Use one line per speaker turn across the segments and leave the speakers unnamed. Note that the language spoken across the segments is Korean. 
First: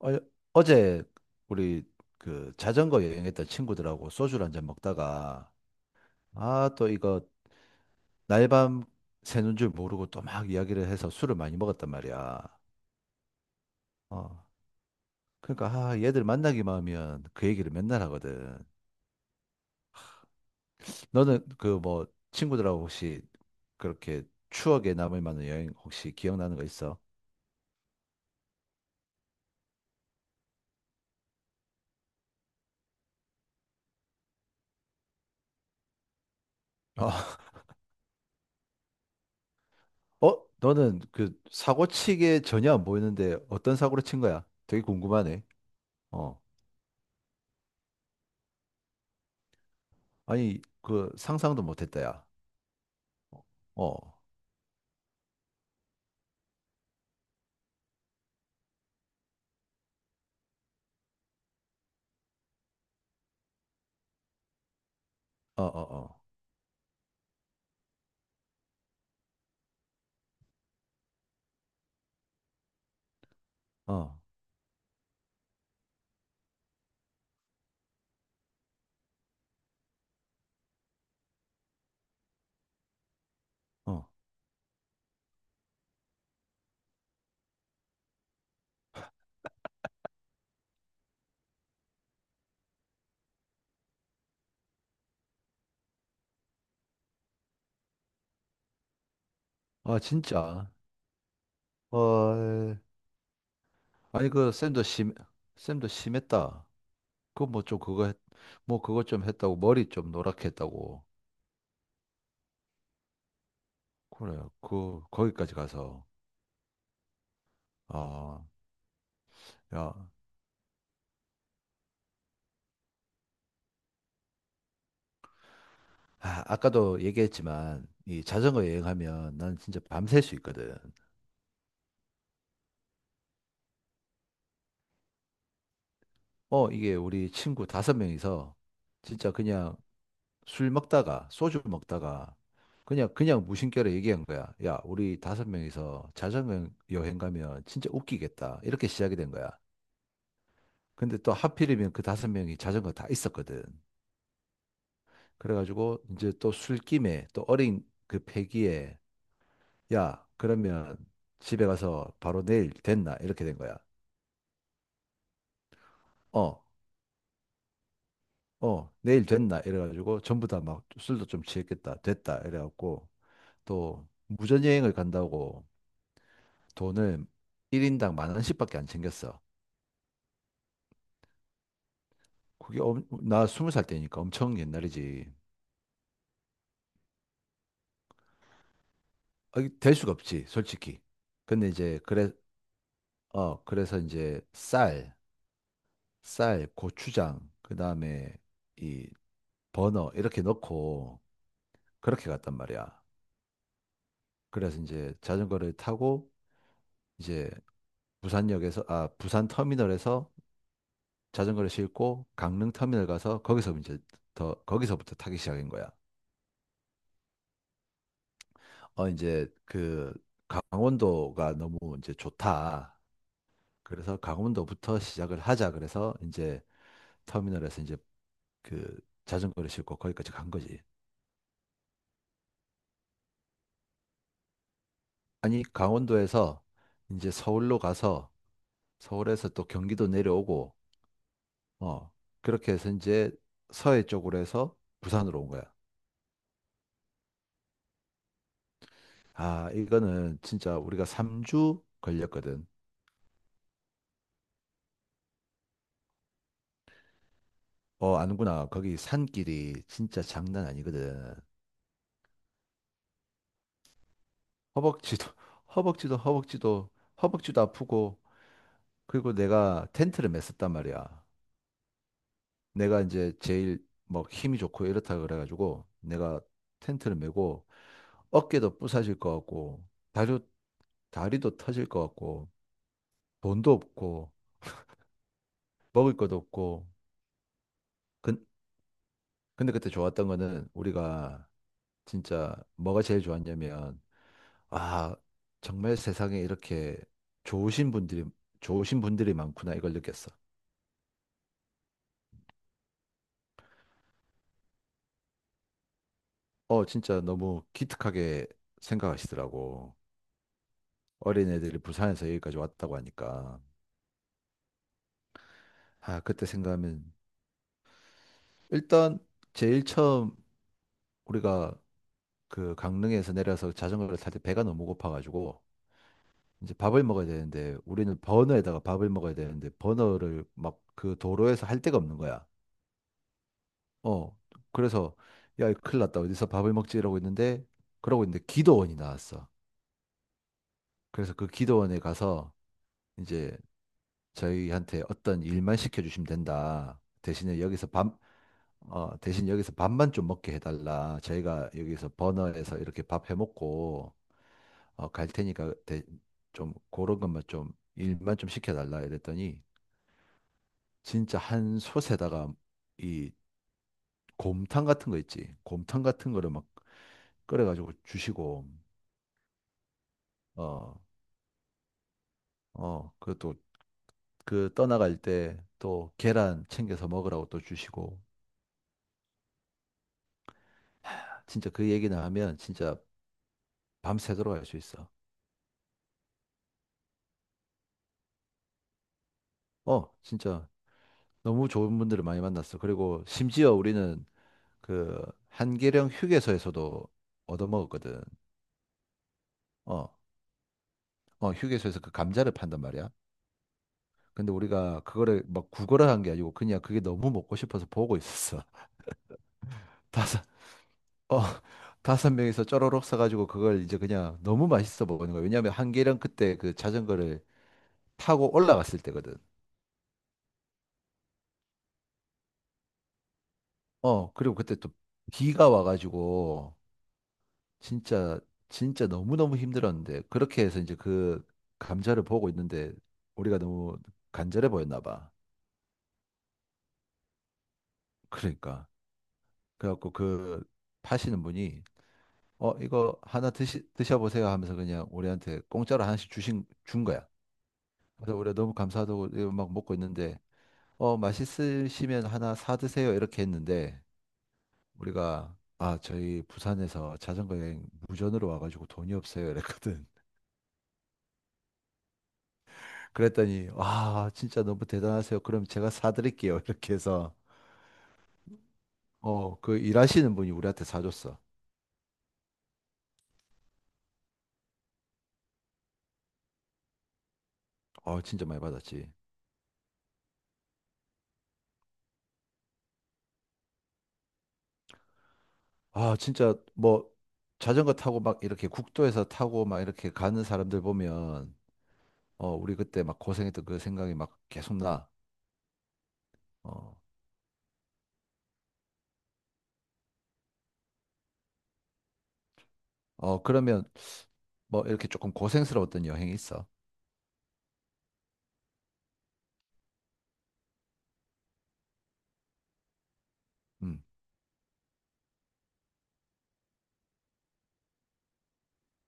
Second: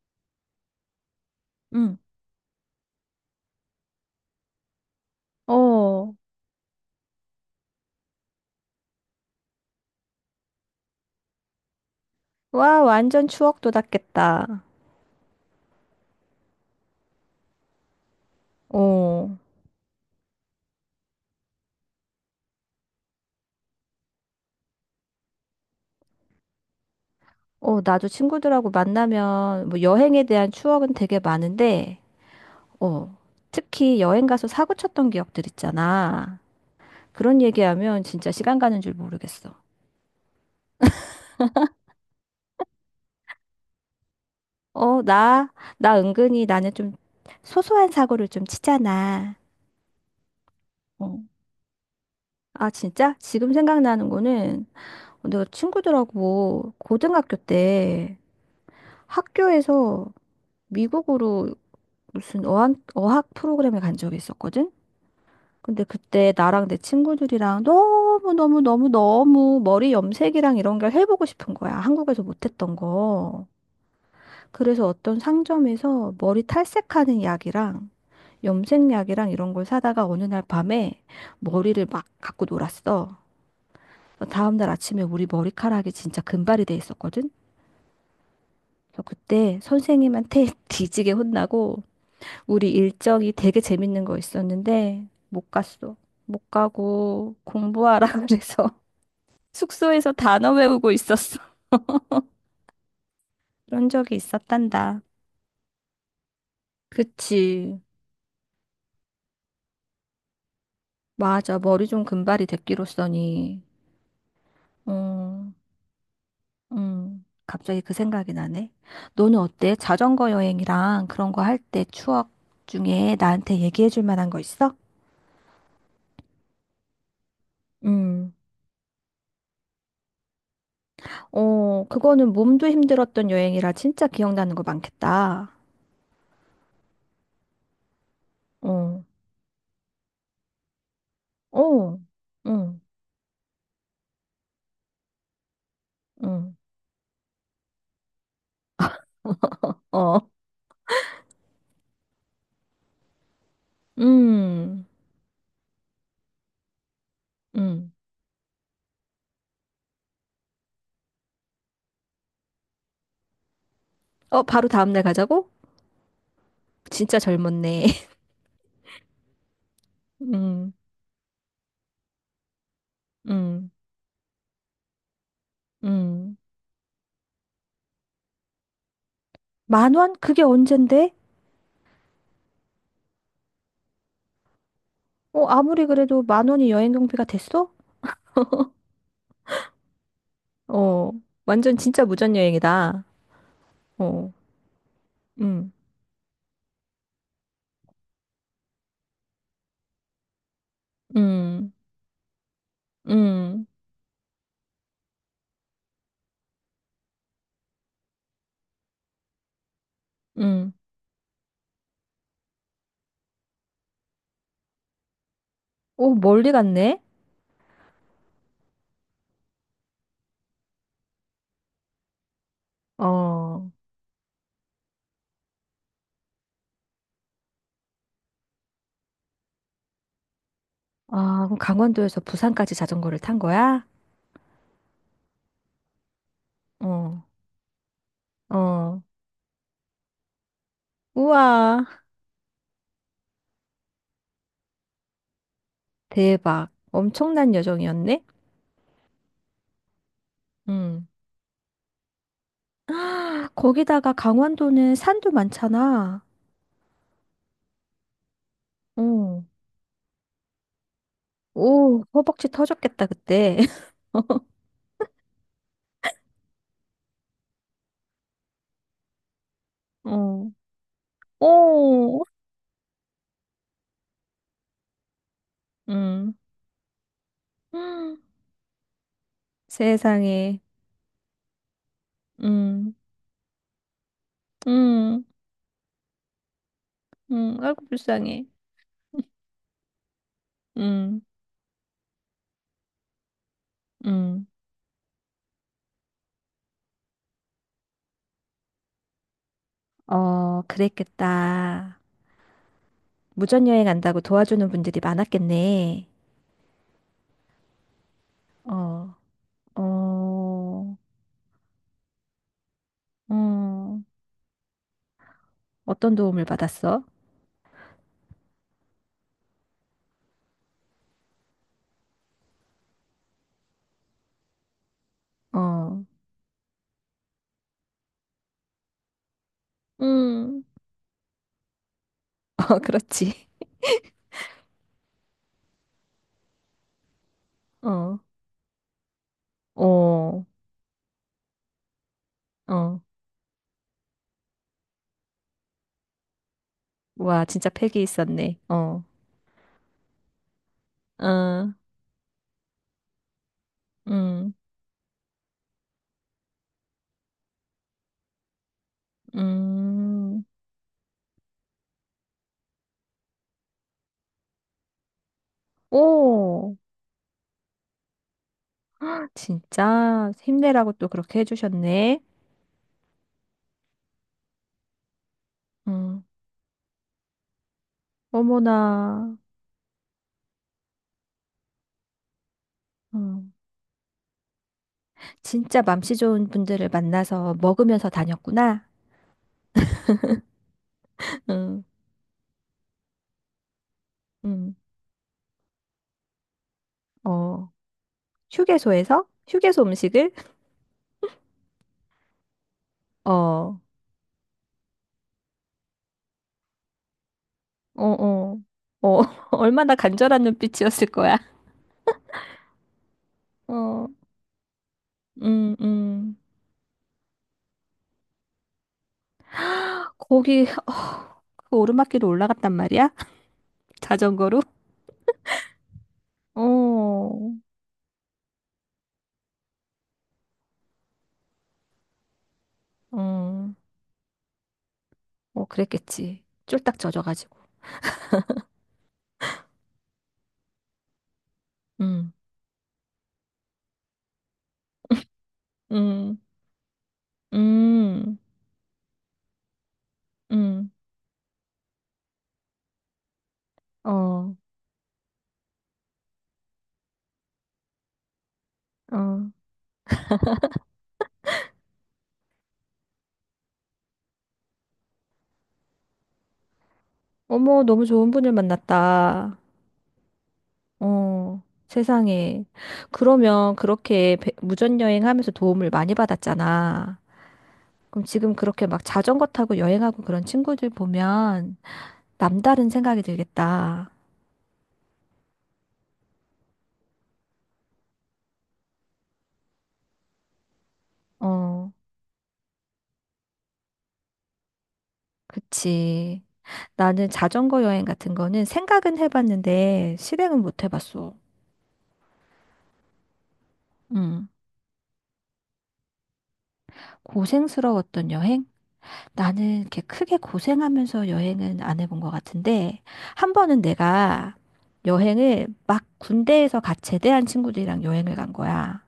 어, 어제 우리
응.
그 자전거 여행했던 친구들하고 소주를 한잔 먹다가
어,
아, 또 이거 날 밤 새는 줄 모르고 또 막 이야기를 해서 술을 많이 먹었단 말이야.
와, 완전 추억
어.
돋았겠다.
그러니까 아, 얘들 만나기만 하면 그 얘기를 맨날 하거든.
어.
너는 그 뭐 친구들하고 혹시 그렇게 추억에 남을 만한 여행 혹시 기억나는 거 있어?
어, 나도 친구들하고 만나면 뭐 여행에 대한 추억은 되게 많은데, 어, 특히 여행 가서 사고 쳤던 기억들 있잖아.
어,
그런 얘기하면 진짜 시간 가는 줄 모르겠어.
어? 너는 그 사고 치게 전혀 안 보이는데 어떤 사고를 친 거야? 되게
어,
궁금하네.
나
어.
은근히 나는 좀 소소한 사고를 좀 치잖아.
아니, 그
어.
상상도 못했다, 야.
아, 진짜? 지금
어,
생각나는
어,
거는 내가 친구들하고 고등학교 때 학교에서 미국으로 무슨 어학 프로그램에 간 적이 있었거든? 근데
어,
그때 나랑 내 친구들이랑 너무너무너무너무 머리 염색이랑 이런 걸 해보고 싶은 거야. 한국에서 못했던 거.
어, 어,
그래서 어떤 상점에서 머리 탈색하는 약이랑 염색약이랑 이런 걸 사다가 어느 날 밤에 머리를 막 갖고 놀았어.
어.
다음날 아침에 우리 머리카락이 진짜 금발이 돼 있었거든? 그래서 그때 선생님한테 뒤지게 혼나고 우리 일정이 되게 재밌는 거 있었는데 못 갔어. 못 가고 공부하라 그래서
아,
숙소에서 단어
진짜.
외우고 있었어.
헐.
그런 적이
아니,
있었단다.
쌤도 심했다. 그 뭐
그치.
좀 그거, 했, 뭐 그거 좀 했다고 머리 좀 노랗게 했다고.
맞아. 머리 좀 금발이 됐기로써니.
그래, 그
음,
거기까지 가서.
갑자기 그 생각이
아,
나네. 너는 어때?
야.
자전거 여행이랑 그런 거 할 때 추억 중에 나한테 얘기해 줄 만한 거 있어?
아, 아까도 얘기했지만 이
음.
자전거 여행하면 난 진짜 밤샐 수 있거든.
어, 그거는 몸도 힘들었던 여행이라 진짜 기억나는 거 많겠다.
어, 이게 우리 친구 5명이서
어.
진짜 그냥 술 먹다가 소주
어,
먹다가
응,
그냥 무심결에 얘기한 거야. 야, 우리 5명이서
응,
자전거 여행 가면 진짜 웃기겠다. 이렇게 시작이 된 거야.
어,
근데 또 하필이면 그 5명이 자전거 다 있었거든.
음,
그래가지고 이제 또 술김에 또 어린
음.
그 패기에 야, 그러면 집에 가서 바로 내일 됐나? 이렇게 된 거야.
어, 바로 다음날 가자고?
어,
진짜 젊었네.
어, 내일 됐나? 이래가지고 전부 다
음,
막 술도 좀 취했겠다. 됐다. 이래갖고
음,
또 무전여행을 간다고
음.
돈을 1인당 10,000원씩밖에 안 챙겼어.
10,000원? 그게 언젠데?
나 20살 때니까 엄청 옛날이지.
어, 아무리 그래도 만 원이 여행 경비가 됐어?
아, 이게 될 수가 없지, 솔직히.
어,
근데
완전
이제
진짜
그래
무전여행이다.
어 그래서
어,
이제
음,
쌀, 고추장, 그다음에 이 버너 이렇게 넣고
음,
그렇게 갔단 말이야.
음,
그래서 이제 자전거를 타고 이제 부산 터미널에서
음.
자전거를 싣고 강릉 터미널 가서 거기서 이제 더 거기서부터 타기 시작인 거야.
오, 멀리 갔네?
어, 이제 그 강원도가 너무 이제 좋다.
어,
그래서 강원도부터 시작을 하자. 그래서 이제 터미널에서 이제 그 자전거를 싣고 거기까지 간 거지.
아, 그럼 강원도에서 부산까지 자전거를 탄 거야?
아니, 강원도에서
어,
이제 서울로 가서
어.
서울에서 또 경기도 내려오고,
우와,
어, 그렇게 해서 이제 서해 쪽으로 해서 부산으로 온 거야.
대박. 엄청난 여정이었네?
아, 이거는 진짜 우리가
응.
3주 걸렸거든.
아, 거기다가 강원도는 산도 많잖아.
어, 아는구나. 거기
어,
산길이 진짜 장난 아니거든.
오, 허벅지 터졌겠다, 그때.
허벅지도 허벅지도 허벅지도 허벅지도 아프고 그리고 내가 텐트를
어,
맸었단 말이야.
어,
내가 이제 제일 뭐 힘이 좋고 이렇다 그래가지고
음.
내가 텐트를 메고 어깨도 부서질 것 같고 다리
세상에.
다리도 터질 것 같고
응,
돈도 없고
응,
먹을 것도 없고
응. 아이고,
근,
불쌍해.
근데 그때 좋았던 거는
응,
우리가 진짜 뭐가 제일 좋았냐면
응.
아 정말 세상에 이렇게 좋으신 분들이 좋으신 분들이 많구나 이걸 느꼈어.
어, 그랬겠다. 무전여행 안다고 도와주는 분들이 많았겠네.
어, 진짜 너무 기특하게
어,
생각하시더라고.
어,
어린애들이 부산에서 여기까지 왔다고 하니까.
어, 어떤
아,
도움을
그때
받았어?
생각하면 일단 제일 처음 우리가 그 강릉에서 내려서 자전거를 탈 때 배가 너무 고파가지고
어,
이제 밥을 먹어야 되는데 우리는 버너에다가 밥을 먹어야 되는데 버너를
응.
막 그 도로에서 할 데가 없는 거야.
어, 그렇지.
어, 그래서 야, 이거 큰일 났다. 어디서 밥을 먹지? 이러고 있는데
어.
그러고 있는데 기도원이 나왔어.
어,
그래서 그 기도원에 가서
어.
이제 저희한테 어떤 일만 시켜주시면 된다.
와,
대신에
진짜
여기서
팩이
밥,
있었네. 어,
어, 대신 여기서 밥만 좀 먹게 해달라.
어,
저희가 여기서 버너에서 이렇게 밥 해먹고,
음,
어, 좀 그런 것만 좀 일만 좀 시켜달라. 이랬더니
음.
진짜 한 솥에다가 이 곰탕 같은 거 있지. 곰탕 같은 거를 막
오,
끓여가지고 주시고,
진짜 힘내라고
어,
또 그렇게 해주셨네.
어, 그것도 그 떠나갈 때 또
음,
계란 챙겨서 먹으라고 또 주시고,
어머나.
진짜 그 얘기나 하면 진짜
음,
밤새도록 할 수 있어.
진짜 맘씨 좋은 분들을 만나서 먹으면서 다녔구나.
어, 진짜 너무
음,
좋은 분들을 많이 만났어. 그리고 심지어 우리는
음.
그 한계령 휴게소에서도
어,
얻어먹었거든.
휴게소에서? 휴게소
어,
음식을?
어, 휴게소에서 그 감자를 판단 말이야.
어, 어,
근데 우리가 그거를 막 구걸을 한 게 아니고 그냥 그게 너무 먹고 싶어서 보고
어.
있었어.
어, 얼마나 간절한
다섯,
눈빛이었을 거야.
어, 5명이서 쪼로록 사가지고 그걸 이제
어,
그냥 너무 맛있어 먹는 거야. 왜냐하면
음,
한계령
음.
그때 그 자전거를 타고 올라갔을 때거든.
거기 어, 그 오르막길로 올라갔단 말이야?
어, 그리고
자전거로?
그때 또 비가 와가지고
어,
진짜 너무너무 힘들었는데 그렇게 해서 이제 그 감자를 보고 있는데 우리가
어,
너무 간절해 보였나 봐.
어, 그랬겠지. 쫄딱 젖어가지고.
그러니까 그래갖고 그 파시는 분이
음,
어 이거 하나 드시 드셔보세요 하면서 그냥 우리한테 공짜로 하나씩
음,
주신 준 거야. 그래서
음,
우리가 너무 감사하다고 이거 막 먹고 있는데
음,
어 맛있으시면 하나 사 드세요 이렇게 했는데
어,
우리가 아 저희 부산에서 자전거 여행 무전으로 와가지고 돈이
어.
없어요 이랬거든. 그랬더니 아 진짜 너무 대단하세요. 그럼 제가 사드릴게요. 이렇게 해서
어머, 너무 좋은 분을
어
만났다.
그 일하시는 분이 우리한테 사줬어.
어, 세상에. 그러면 그렇게 배- 무전여행하면서 도움을 많이 받았잖아.
어
그럼
진짜
지금
많이
그렇게 막
받았지.
자전거 타고 여행하고 그런 친구들 보면 남다른 생각이 들겠다.
아 진짜 뭐 자전거 타고 막 이렇게 국도에서 타고 막 이렇게 가는 사람들 보면
어,
어 우리 그때 막 고생했던 그 생각이 막 계속 나.
그치.
어,
나는 자전거 여행 같은 거는 생각은 해봤는데 실행은 못 해봤어.
어 그러면
음.
뭐 이렇게 조금 고생스러웠던 여행이 있어.
고생스러웠던 여행? 나는 이렇게 크게 고생하면서 여행은 안 해본 것 같은데, 한 번은
음.
내가 여행을 막 군대에서 갓 제대한 친구들이랑 여행을 간 거야.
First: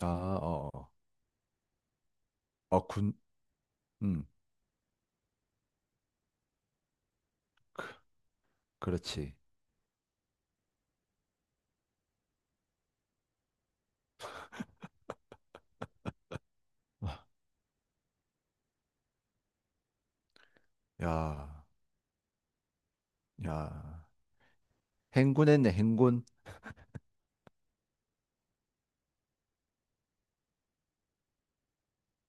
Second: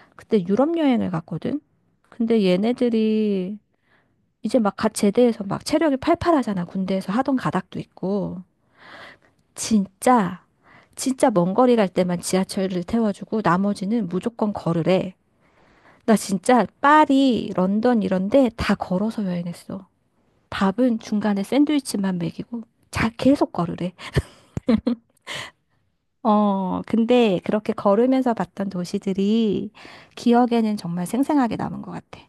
아,
그때
어.
유럽
어,
여행을 갔거든? 근데
어, 군.
얘네들이
음.
이제 막 갓 제대해서 막 체력이 팔팔하잖아. 군대에서 하던 가닥도
그,
있고.
그렇지.
진짜, 진짜 먼 거리 갈 때만 지하철을 태워주고 나머지는 무조건 걸으래. 나 진짜
와,
파리, 런던 이런데 다 걸어서 여행했어. 밥은 중간에
야.
샌드위치만 먹이고 자 계속 걸으래.
야. 행군했네, 행군.
어, 근데 그렇게 걸으면서 봤던 도시들이 기억에는 정말 생생하게 남은 것 같아.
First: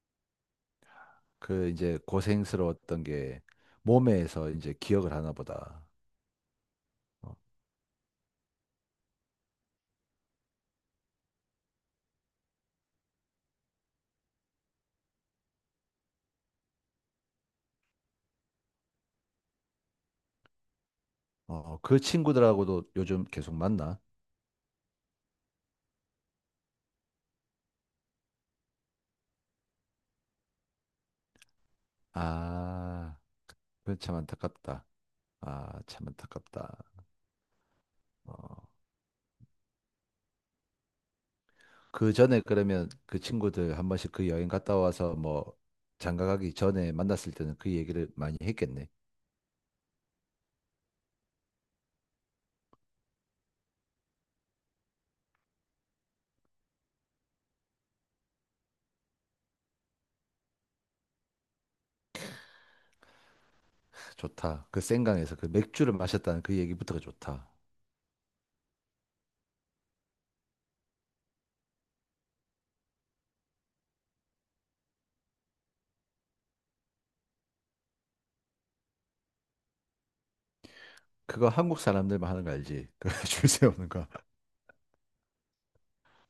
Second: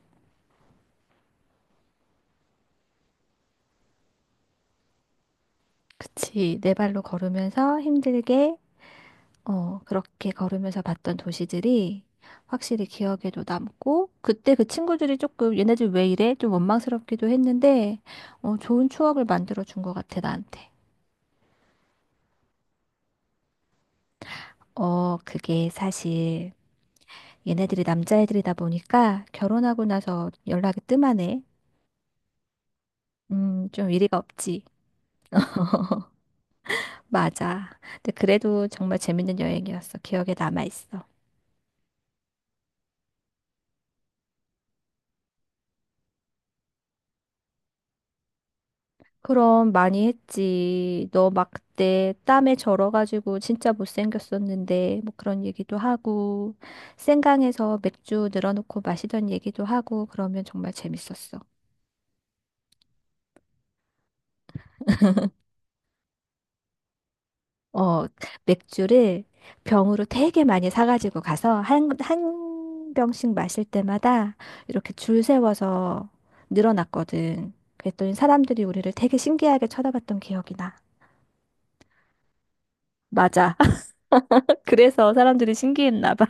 그 이제 고생스러웠던 게 몸에서 이제 기억을 하나 보다.
그치, 내 발로
어,
걸으면서 힘들게 어, 그렇게 걸으면서 봤던 도시들이 확실히 기억에도 남고, 그때 그 친구들이 조금 얘네 들 왜 이래? 좀 원망스럽기도 했는데, 어, 좋은 추억을 만들어 준 것 같아, 나한테.
어, 어, 그 친구들하고도 요즘 계속 만나?
어, 그게 사실 얘네들이 남자애들이다 보니까 결혼하고 나서 연락이 뜸하네.
아,
좀
그건 참
이리가 없지.
안타깝다. 아, 참 안타깝다.
맞아. 근데
어,
그래도 정말 재밌는 여행이었어. 기억에 남아있어.
그 전에 그러면 그 친구들 한 번씩 그 여행 갔다 와서 뭐 장가 가기 전에 만났을 때는 그 얘기를 많이 했겠네.
그럼 많이 했지. 너 막 그때 땀에 절어가지고 진짜 못생겼었는데 뭐 그런 얘기도 하고 생강에서 맥주 늘어놓고 마시던 얘기도 하고 그러면 정말 재밌었어.
좋다. 그 생강에서 그 맥주를 마셨다는 그 얘기부터가 좋다.
어, 맥주를 병으로 되게 많이 사가지고 가서 한 병씩 마실 때마다 이렇게 줄 세워서 늘어났거든 그랬더니 사람들이 우리를 되게 신기하게 쳐다봤던 기억이 나.
그거 한국 사람들만 하는 거 알지? 그 줄
맞아.
세우는 거.
그래서 사람들이 신기했나 봐.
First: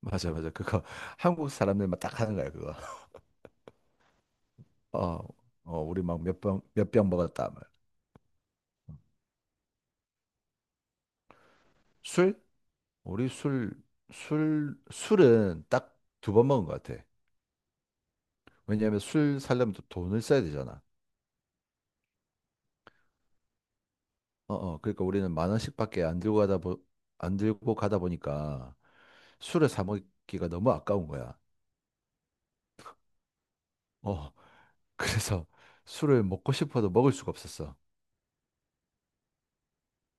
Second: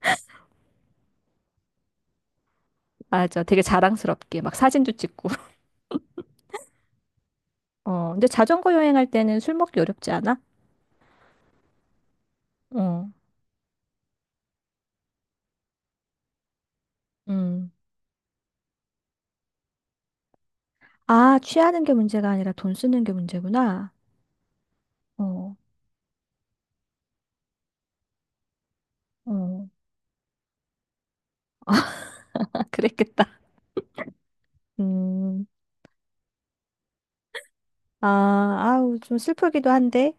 맞아, 맞아. 그거 한국 사람들만 딱 하는 거야, 그거.
맞아. 되게 자랑스럽게 막 사진도
어,
찍고.
어, 우리 막 몇 병 먹었다. 막.
어, 근데 자전거 여행할 때는 술 먹기 어렵지 않아?
술?
어,
우리 술은 딱 2번 먹은 것 같아.
음.
왜냐하면 술 사려면 또 돈을 써야 되잖아.
아, 취하는 게 문제가 아니라 돈 쓰는 게 문제구나.
어, 어, 그러니까
어,
우리는 만
어.
원씩밖에 안 들고 가다 보니까 술을 사 먹기가 너무 아까운 거야.
아, 그랬겠다.
어, 그래서
음.
술을 먹고 싶어도 먹을 수가 없었어.
아, 아우, 좀 슬프기도 한데.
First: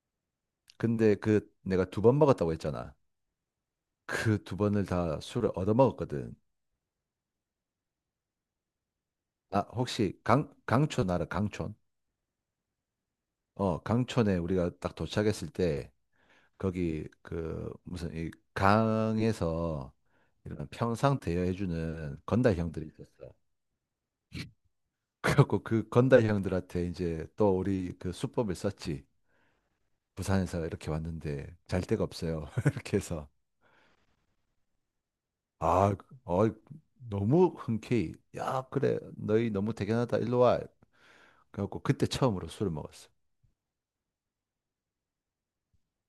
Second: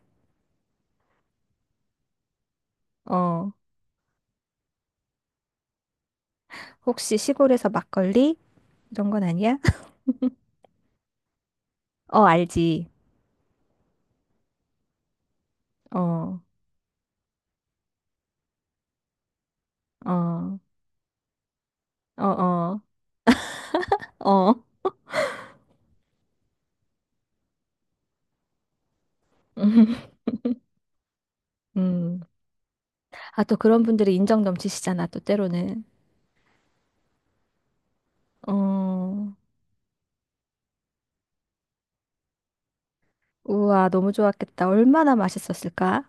근데 그 내가 2번 먹었다고 했잖아.
어,
그 2번을 다 술을 얻어 먹었거든.
혹시 시골에서 막걸리? 이런 건 아니야?
아, 혹시 강촌 알아? 강촌?
어, 알지.
어, 강촌에 우리가 딱 도착했을 때
어,
거기 그 무슨 이 강에서
어,
이런 평상 대여해주는
어,
건달
어,
형들이 있었어.
어.
그래갖고 그 건달 형들한테 이제 또 우리 그 수법을 썼지. 부산에서 이렇게 왔는데 잘 데가
음.
없어요. 이렇게 해서
아, 또 그런 분들이 인정 넘치시잖아, 또 때로는.
아, 어, 너무 흔쾌히 야 그래
어.
너희 너무 대견하다 일로 와. 그래갖고 그때 처음으로 술을 먹었어.
우와, 너무 좋았겠다. 얼마나 맛있었을까?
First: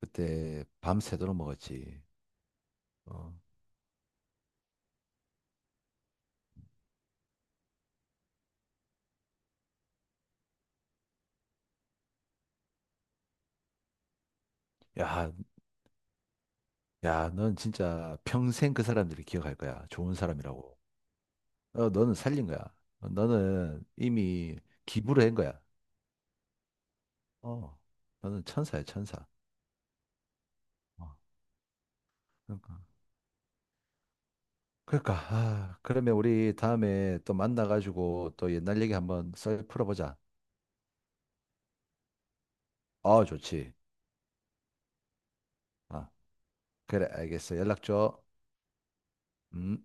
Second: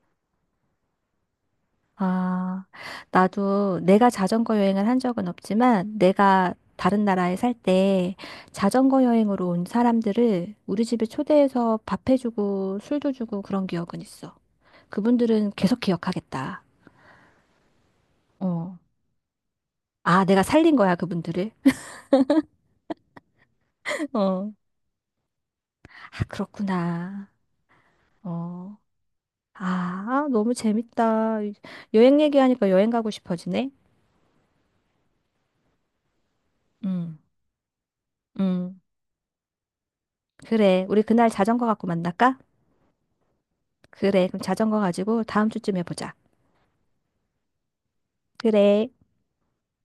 그때 밤새도록 먹었지.
아,
어.
나도 내가 자전거 여행을 한 적은 없지만, 내가 다른 나라에 살 때 자전거 여행으로 온 사람들을 우리 집에 초대해서 밥해주고 술도 주고 그런 기억은 있어.
야
그분들은 계속 기억하겠다.
야, 넌 진짜 평생
어.
그 사람들이 기억할 거야. 좋은
아, 내가 살린
사람이라고.
거야, 그분들을.
어, 너는 살린 거야. 어, 너는
어.
이미 기부를 한 거야.
아, 그렇구나.
어, 너는
어.
천사야, 천사.
아, 너무
어,
재밌다. 여행 얘기하니까
그러니까.
여행 가고 싶어지네.
그러니까, 아, 그러면 우리
음.
다음에 또 만나가지고 또
음.
옛날 얘기 한번 썰 풀어보자.
그래, 우리 그날 자전거 갖고 만날까?
어, 좋지.
그래, 그럼 자전거 가지고 다음 주쯤에
아,
보자.
그래, 알겠어. 연락 줘.
그래.
음.